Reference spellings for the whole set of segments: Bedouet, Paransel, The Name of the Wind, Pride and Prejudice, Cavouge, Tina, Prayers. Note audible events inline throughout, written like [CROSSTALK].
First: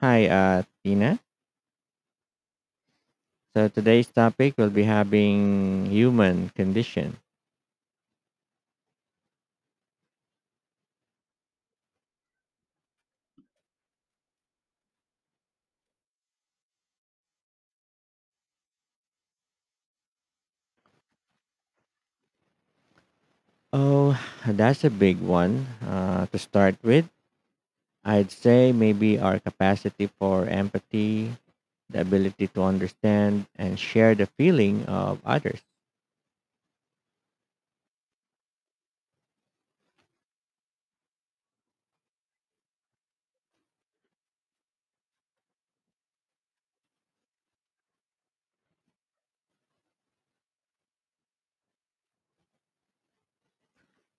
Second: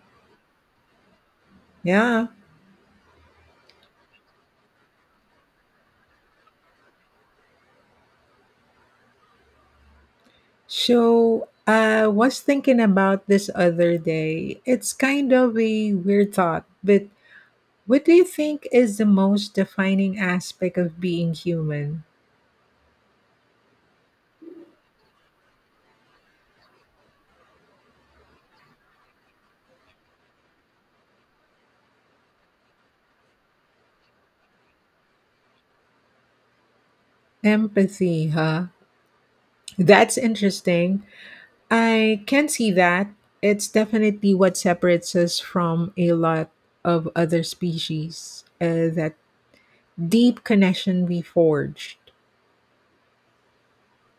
Hi, Tina. Yeah. So today's topic will be having human condition. So I was thinking about this other day. It's kind of a weird thought, but what do you think is the most defining aspect of being human? Oh, [SIGHS] that's a big one to start with. I'd say maybe our capacity for empathy, the ability to understand and share the feeling of others. Empathy, huh? That's interesting. I can see that. It's definitely what separates us from a lot of other species, that deep connection we forged.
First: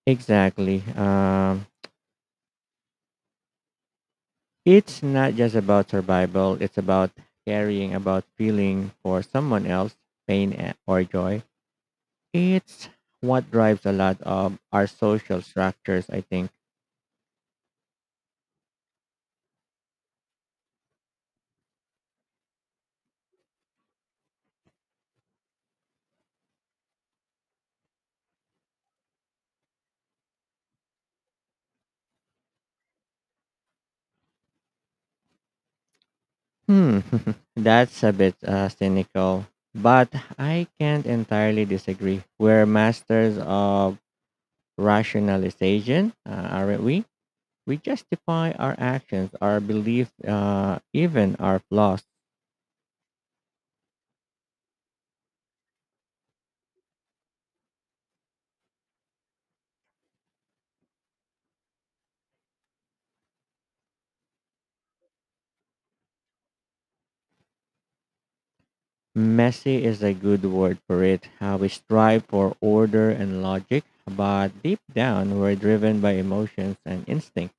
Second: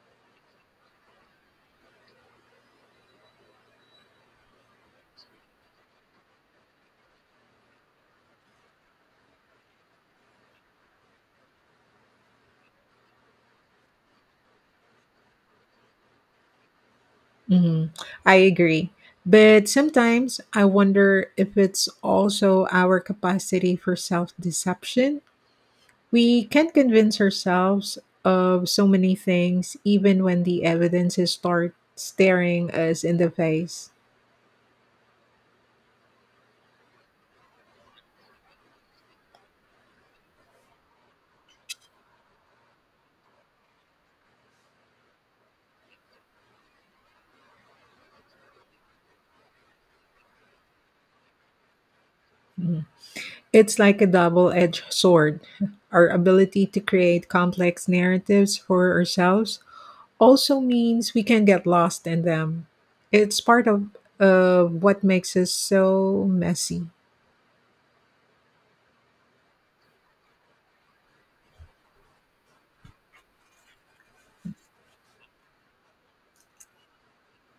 Exactly. It's not just about survival. It's about caring about feeling for someone else, or joy. It's what drives a lot of our social structures, I think. Mhm. I agree. But sometimes I wonder if it's also our capacity for self deception. We can convince ourselves of so many things, even when the evidence is start staring us in the face. Hmm. [LAUGHS] That's a bit cynical, but I can't entirely disagree. We're masters of rationalization, aren't we? We justify our actions, our beliefs, even our flaws. Mhm. It's like a double edged sword. Our ability to create complex narratives for ourselves also means we can get lost in them. It's part of what makes us so messy. Messy is a good word for it. We strive for order and logic, but deep down, we're driven by emotions and instinct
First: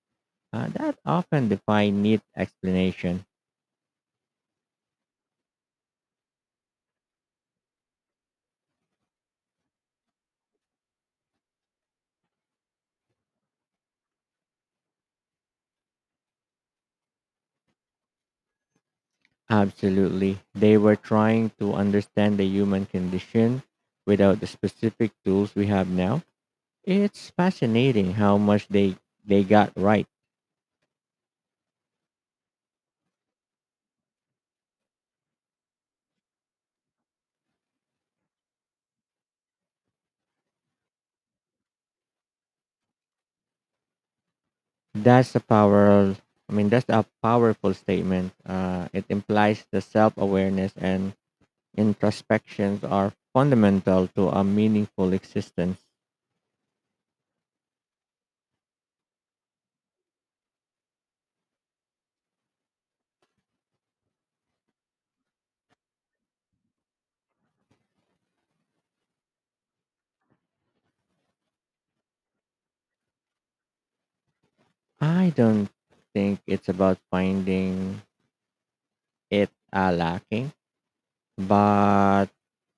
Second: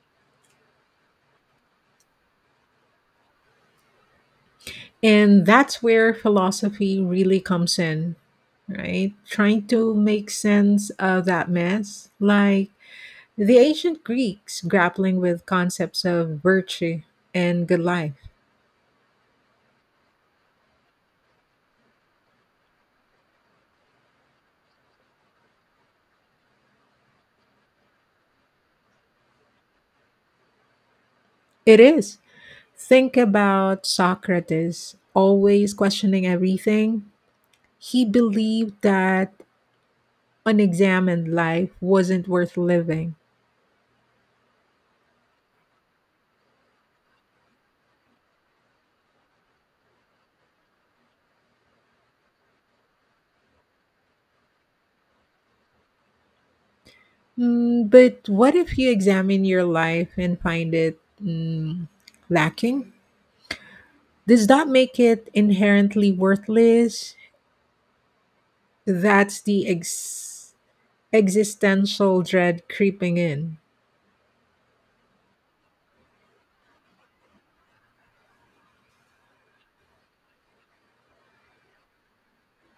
that often defy neat explanation. And that's where philosophy really comes in, right? Trying to make sense of that mess, like the ancient Greeks grappling with concepts of virtue and good life. Absolutely. They were trying to understand the human condition without the specific tools we have now. It's fascinating how much they got right. It is. Think about Socrates always questioning everything. He believed that unexamined life wasn't worth living. That's a power I mean, that's a powerful statement. It implies the self-awareness and introspections are fundamental to a meaningful existence. But what if you examine your life and find it lacking? Does that make it inherently worthless? That's the existential dread creeping in. I don't think it's about finding it lacking, but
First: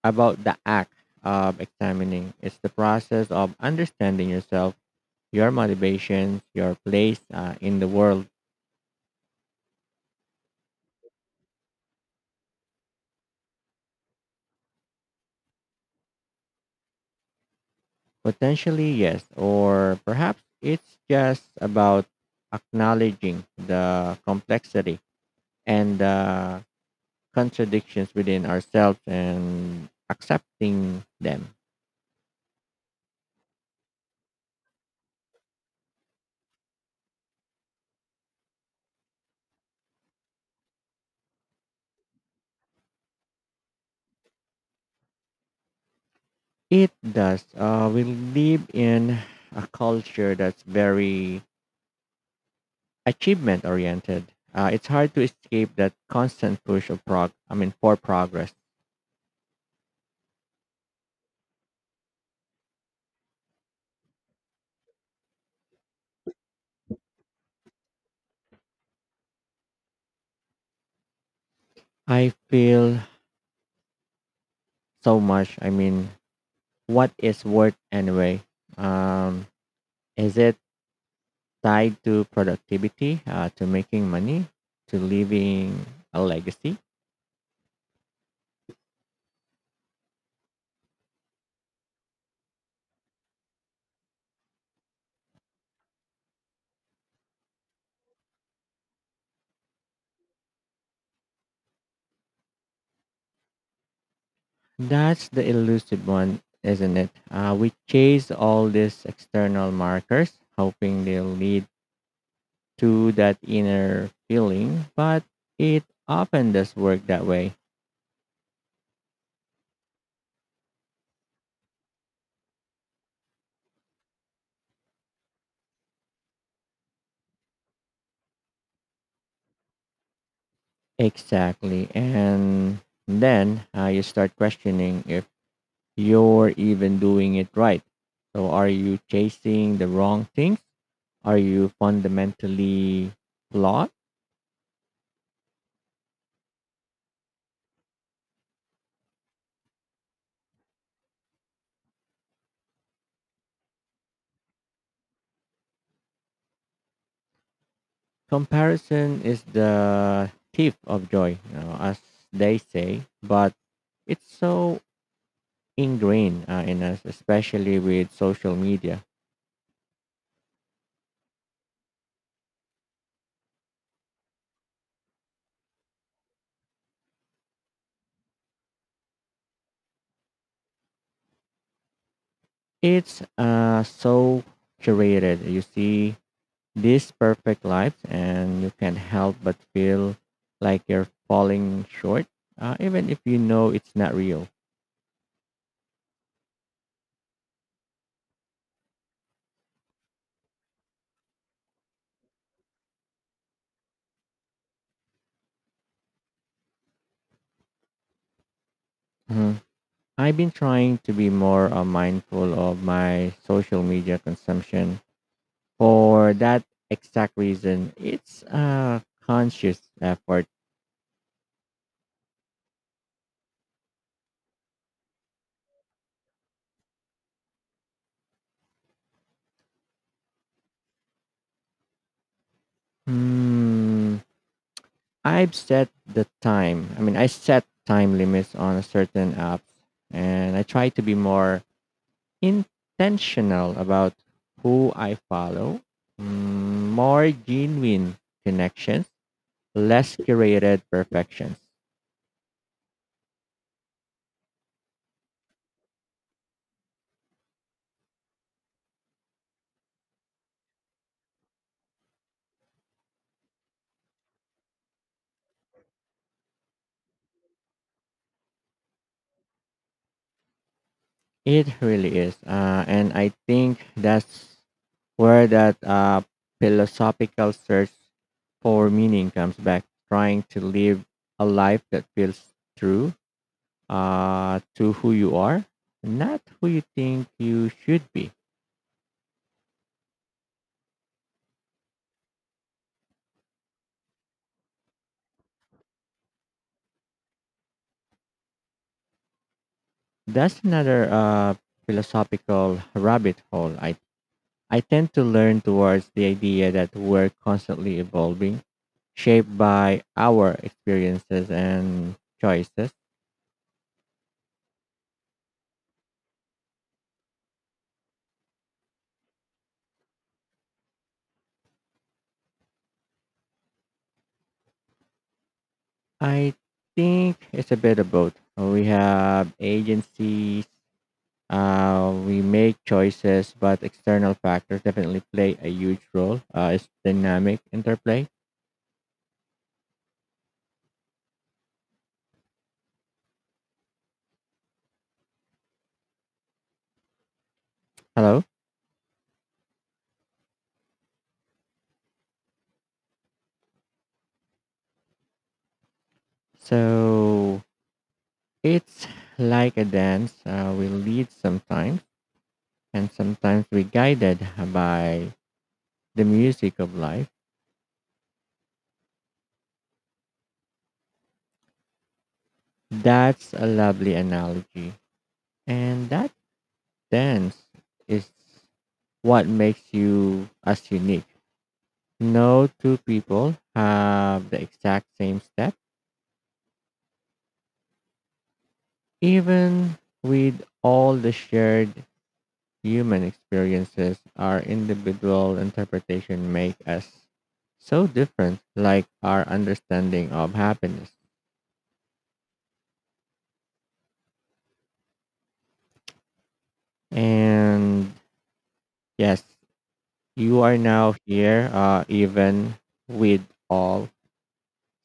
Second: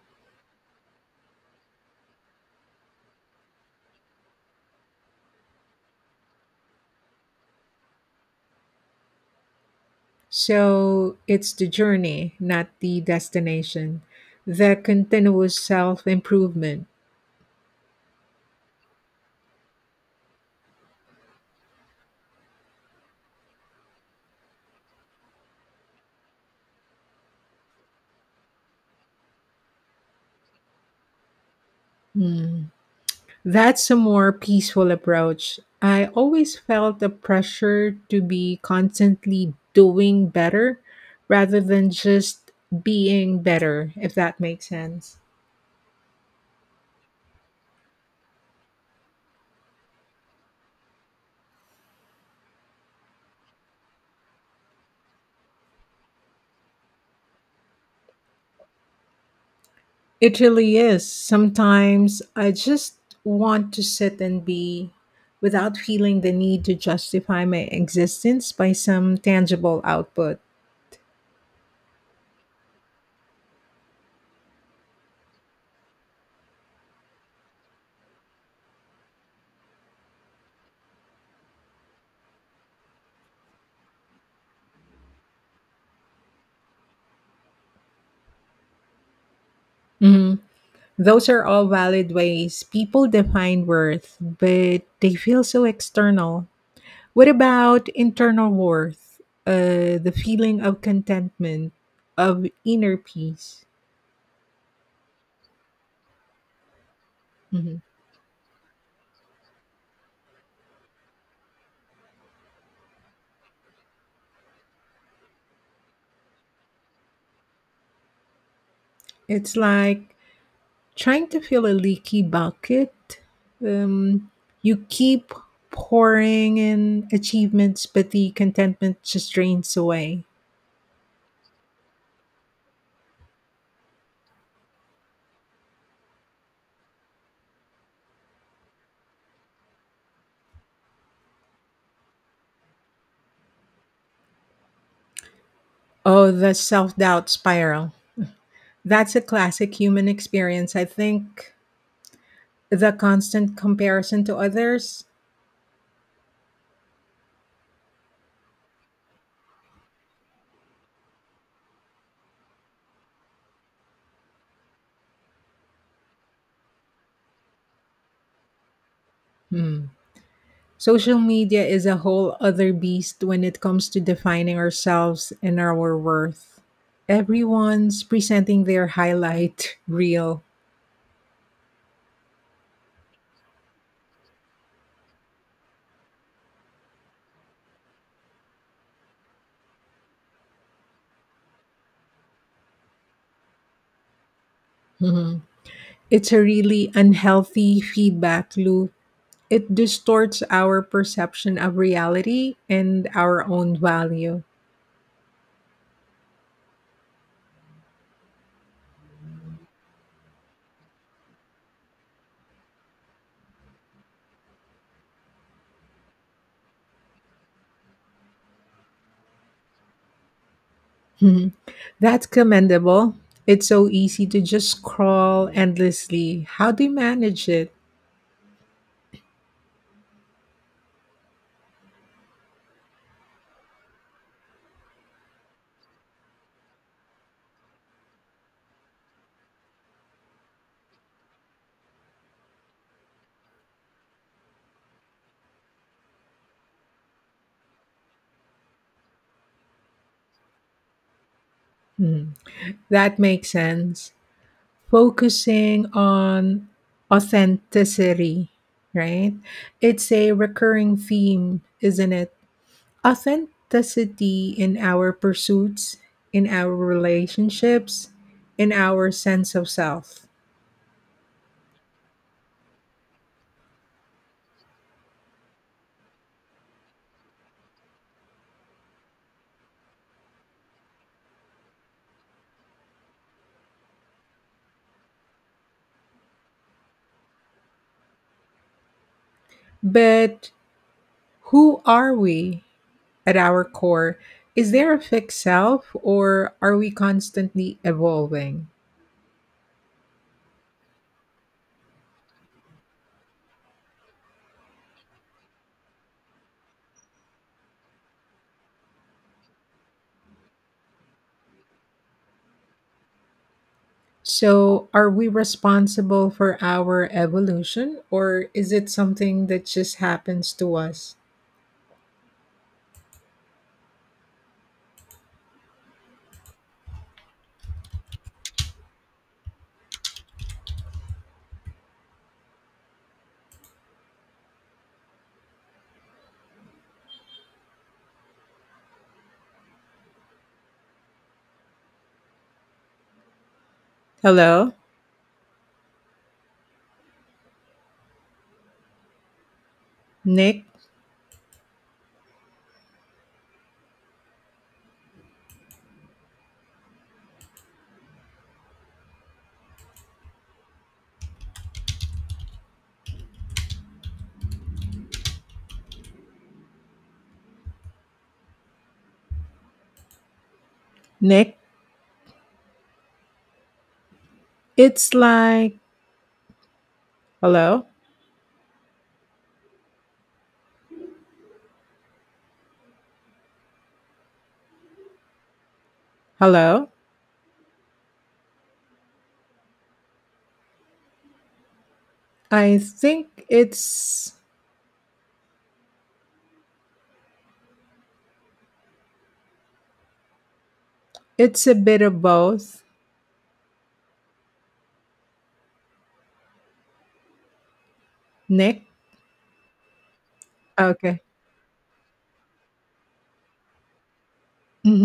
about the act of examining. It's the process of understanding yourself, your motivations, your place in the world. So it's the journey, not the destination, the continuous self improvement. Potentially, yes, or perhaps it's just about acknowledging the complexity and the contradictions within ourselves and accepting them. That's a more peaceful approach. I always felt the pressure to be constantly doing better rather than just being better, if that makes sense. It does. We live in a culture that's very achievement oriented, it's hard to escape that constant push of prog. I mean, for progress. It really is. Sometimes I just want to sit and be without feeling the need to justify my existence by some tangible output. I feel so much. I mean, what is worth anyway? Um, is it tied to productivity, to making money, to leaving a legacy? Mhm. Those are all valid ways people define worth, but they feel so external. What about internal worth? The feeling of contentment, of inner peace? That's the elusive one, isn't it? We Mhm. chase all these external markers, hoping they'll lead to that inner feeling, but it often does work that way. It's like trying to fill a leaky bucket, um, you keep pouring in achievements, but the contentment just drains away. Exactly. And then you start questioning if you're even doing it right. So, are you chasing the wrong things? Are you fundamentally flawed? Oh, the self doubt spiral. That's a classic human experience, I think. The constant comparison to others. Comparison is the thief of joy, you know, as they say, but it's so ingrained in us, especially with social media. Hmm. Social media is a whole other beast when it comes to defining ourselves and our worth. Everyone's presenting their highlight [LAUGHS] reel. It's so curated. You see these perfect lives and you can't help but feel like you're falling short even if you know it's not real. Mhm. It's a really unhealthy feedback loop. It distorts our perception of reality and our own value. [LAUGHS] Mhm. I've been trying to be more mindful of my social media consumption for that exact reason. It's a conscious effort. Mhm. That's commendable. It's so easy to just scroll endlessly. How do you manage it? Hmm. I mean, I set time limits on a certain apps and I try to be more intentional about who I follow, more genuine connections, less curated perfections. Mhm. That makes sense. Focusing on authenticity, right? It's a recurring theme, isn't it? Authenticity in our pursuits, in our relationships, in our sense of self. It really is. And I think that's where that philosophical search for meaning comes back, trying to live a life that feels true to who you are, not who you think you should be. But who are we at our core? Is there a fixed self, or are we constantly evolving? That's another philosophical rabbit hole. I tend to learn towards the idea that we're constantly evolving, shaped by our experiences and choices. So, are we responsible for our evolution, or is it something that just happens to us? I think it's a bit of both. We have agencies, we make choices, but external factors definitely play a huge role. It's dynamic interplay. Hello, Hello? Nick. So it's like a dance. We lead sometimes, and sometimes we guided by the music of life. Nick, That's a lovely analogy. it's like. And that dance Hello? is what makes you as unique. No two people have the exact same step, Hello? even with all the shared I human think experiences it's our individual interpretation make us so different, like our understanding of happiness it's a bit of both. and Nick. yes you are now Okay. here even with all.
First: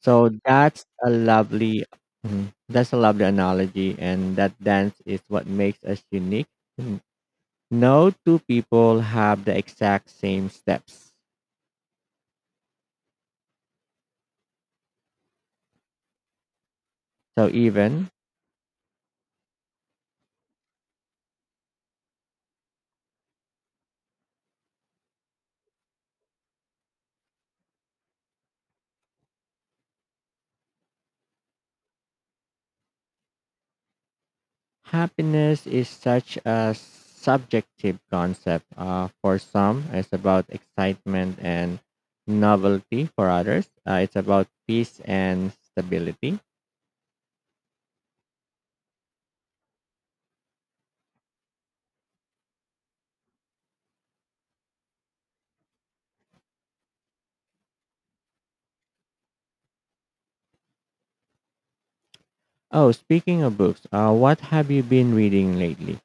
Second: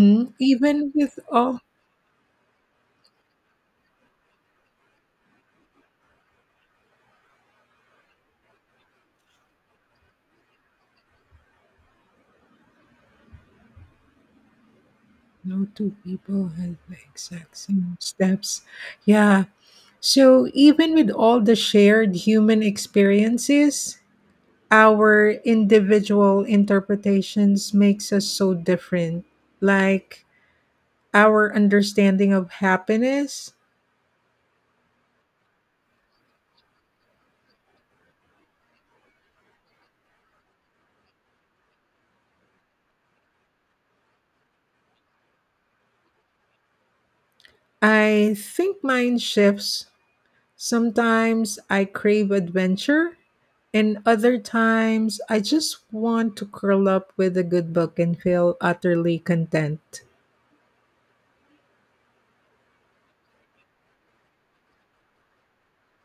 So that's Even a with all, lovely mhm, that's a lovely analogy and that dance is what makes us unique. N- No two people have the exact same steps. no two people have the So exact same even steps. Yeah. So even with all the shared human experiences, our individual interpretations makes us so different, like our understanding of happiness. happiness is such a subjective concept. For some, it's about excitement and novelty. For others, it's about peace and stability. I think mine shifts. Sometimes I crave adventure, and other times I just want to curl up with a good book and feel utterly content. Oh, speaking of books, what have you been reading lately?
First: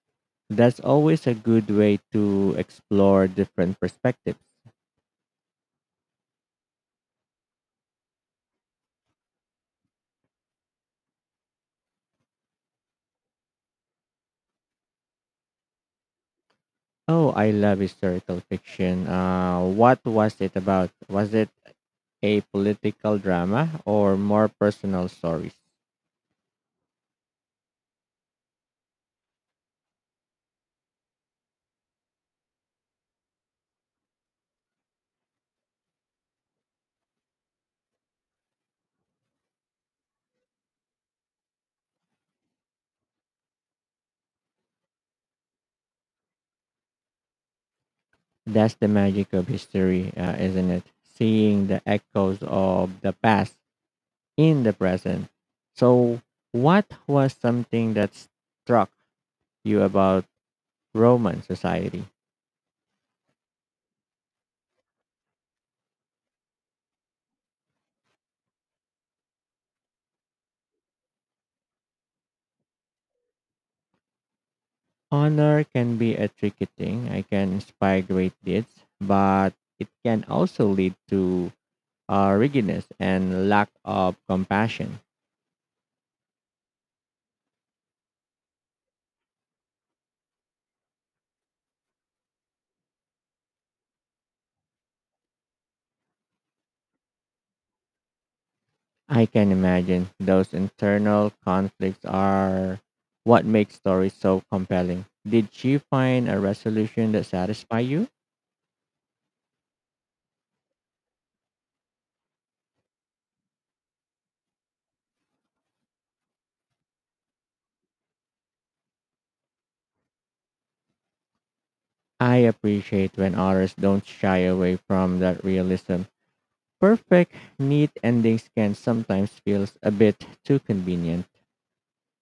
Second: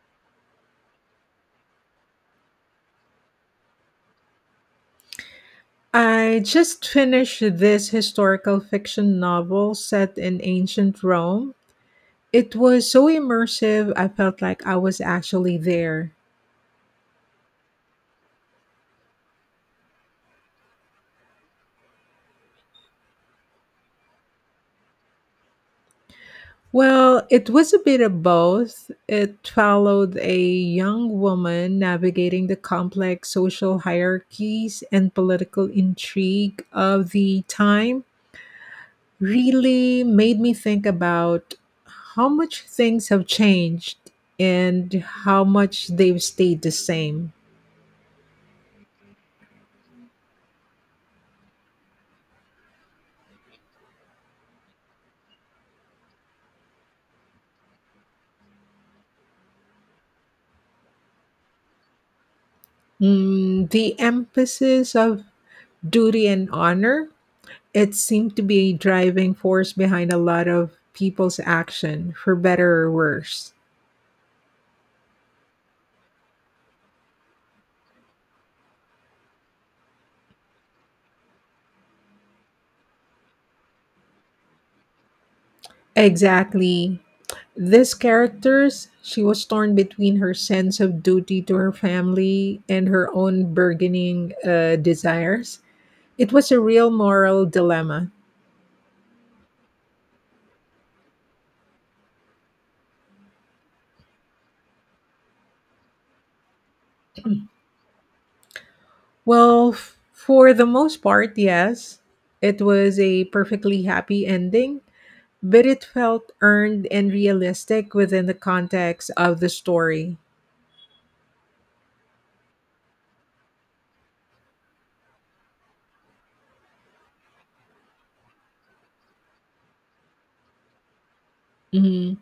That's always a good way to explore different perspectives. I just finished this historical fiction novel set in ancient Rome. It was so immersive, I felt like I was actually there. Oh, I love historical fiction. What was it about? Was it a political drama or more personal stories? Well, it was a bit of both. It followed a young woman navigating the complex social hierarchies and political intrigue of the time. Really made me think about how much things have changed and how much they've stayed the same. That's the magic of history, isn't it? Seeing the echoes of the past in the present. So, what was something that struck you about Roman society? Mm, the emphasis of duty and honor. It seemed to be a driving force behind a lot of people's action, for better or worse. Honor can be a tricky thing. I can inspire great deeds, but it can also lead to rigidness and lack of compassion. Exactly. This characters, she was torn between her sense of duty to her family and her own burgeoning desires. It was a real moral dilemma. I can imagine those internal conflicts are what makes stories so compelling. Did she find a resolution that satisfied you? Well, for the most part, yes. It was a perfectly happy ending, but it felt earned and realistic within the context of the story. I appreciate when authors don't shy away from that realism. Perfect, neat endings can sometimes feel a bit too convenient, Mhm.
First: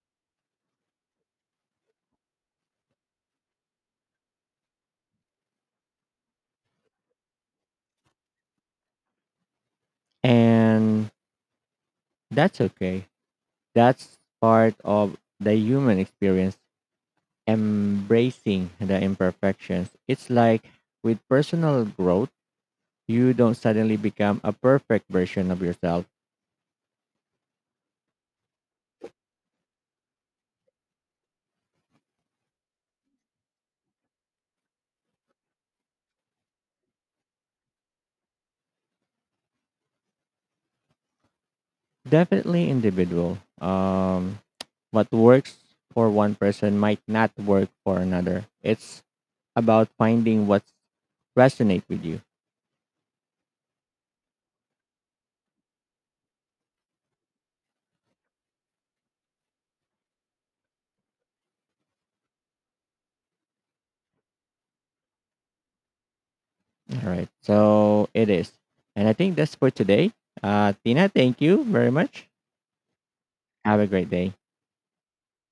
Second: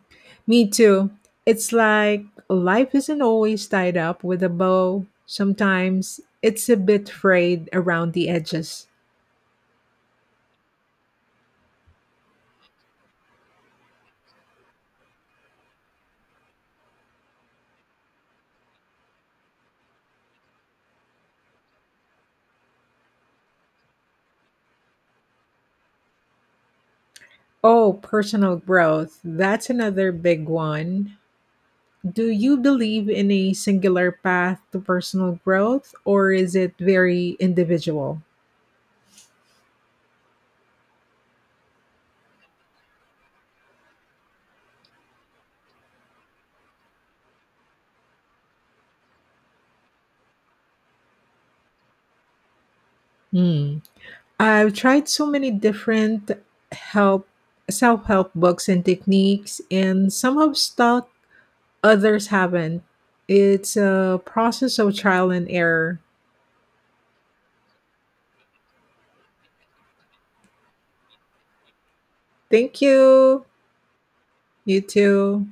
Me too. It's like life isn't always tied up with a bow. Sometimes it's a bit frayed around the edges. and that's okay. That's part of the human experience, embracing the imperfections. It's like with personal growth, you don't suddenly become a perfect version of yourself. Oh, personal growth. That's another big one. Do you believe in a singular path to personal growth or is it very individual? Definitely individual. What works for one person might not work for another. It's about finding what resonates with you. Hmm. I've tried so many different help self-help books and techniques and some have stuck, others haven't. It's a process of trial and error. All right. So it is. And I think that's for today. Tina, thank you very much. Thank you. Have a great day. You too.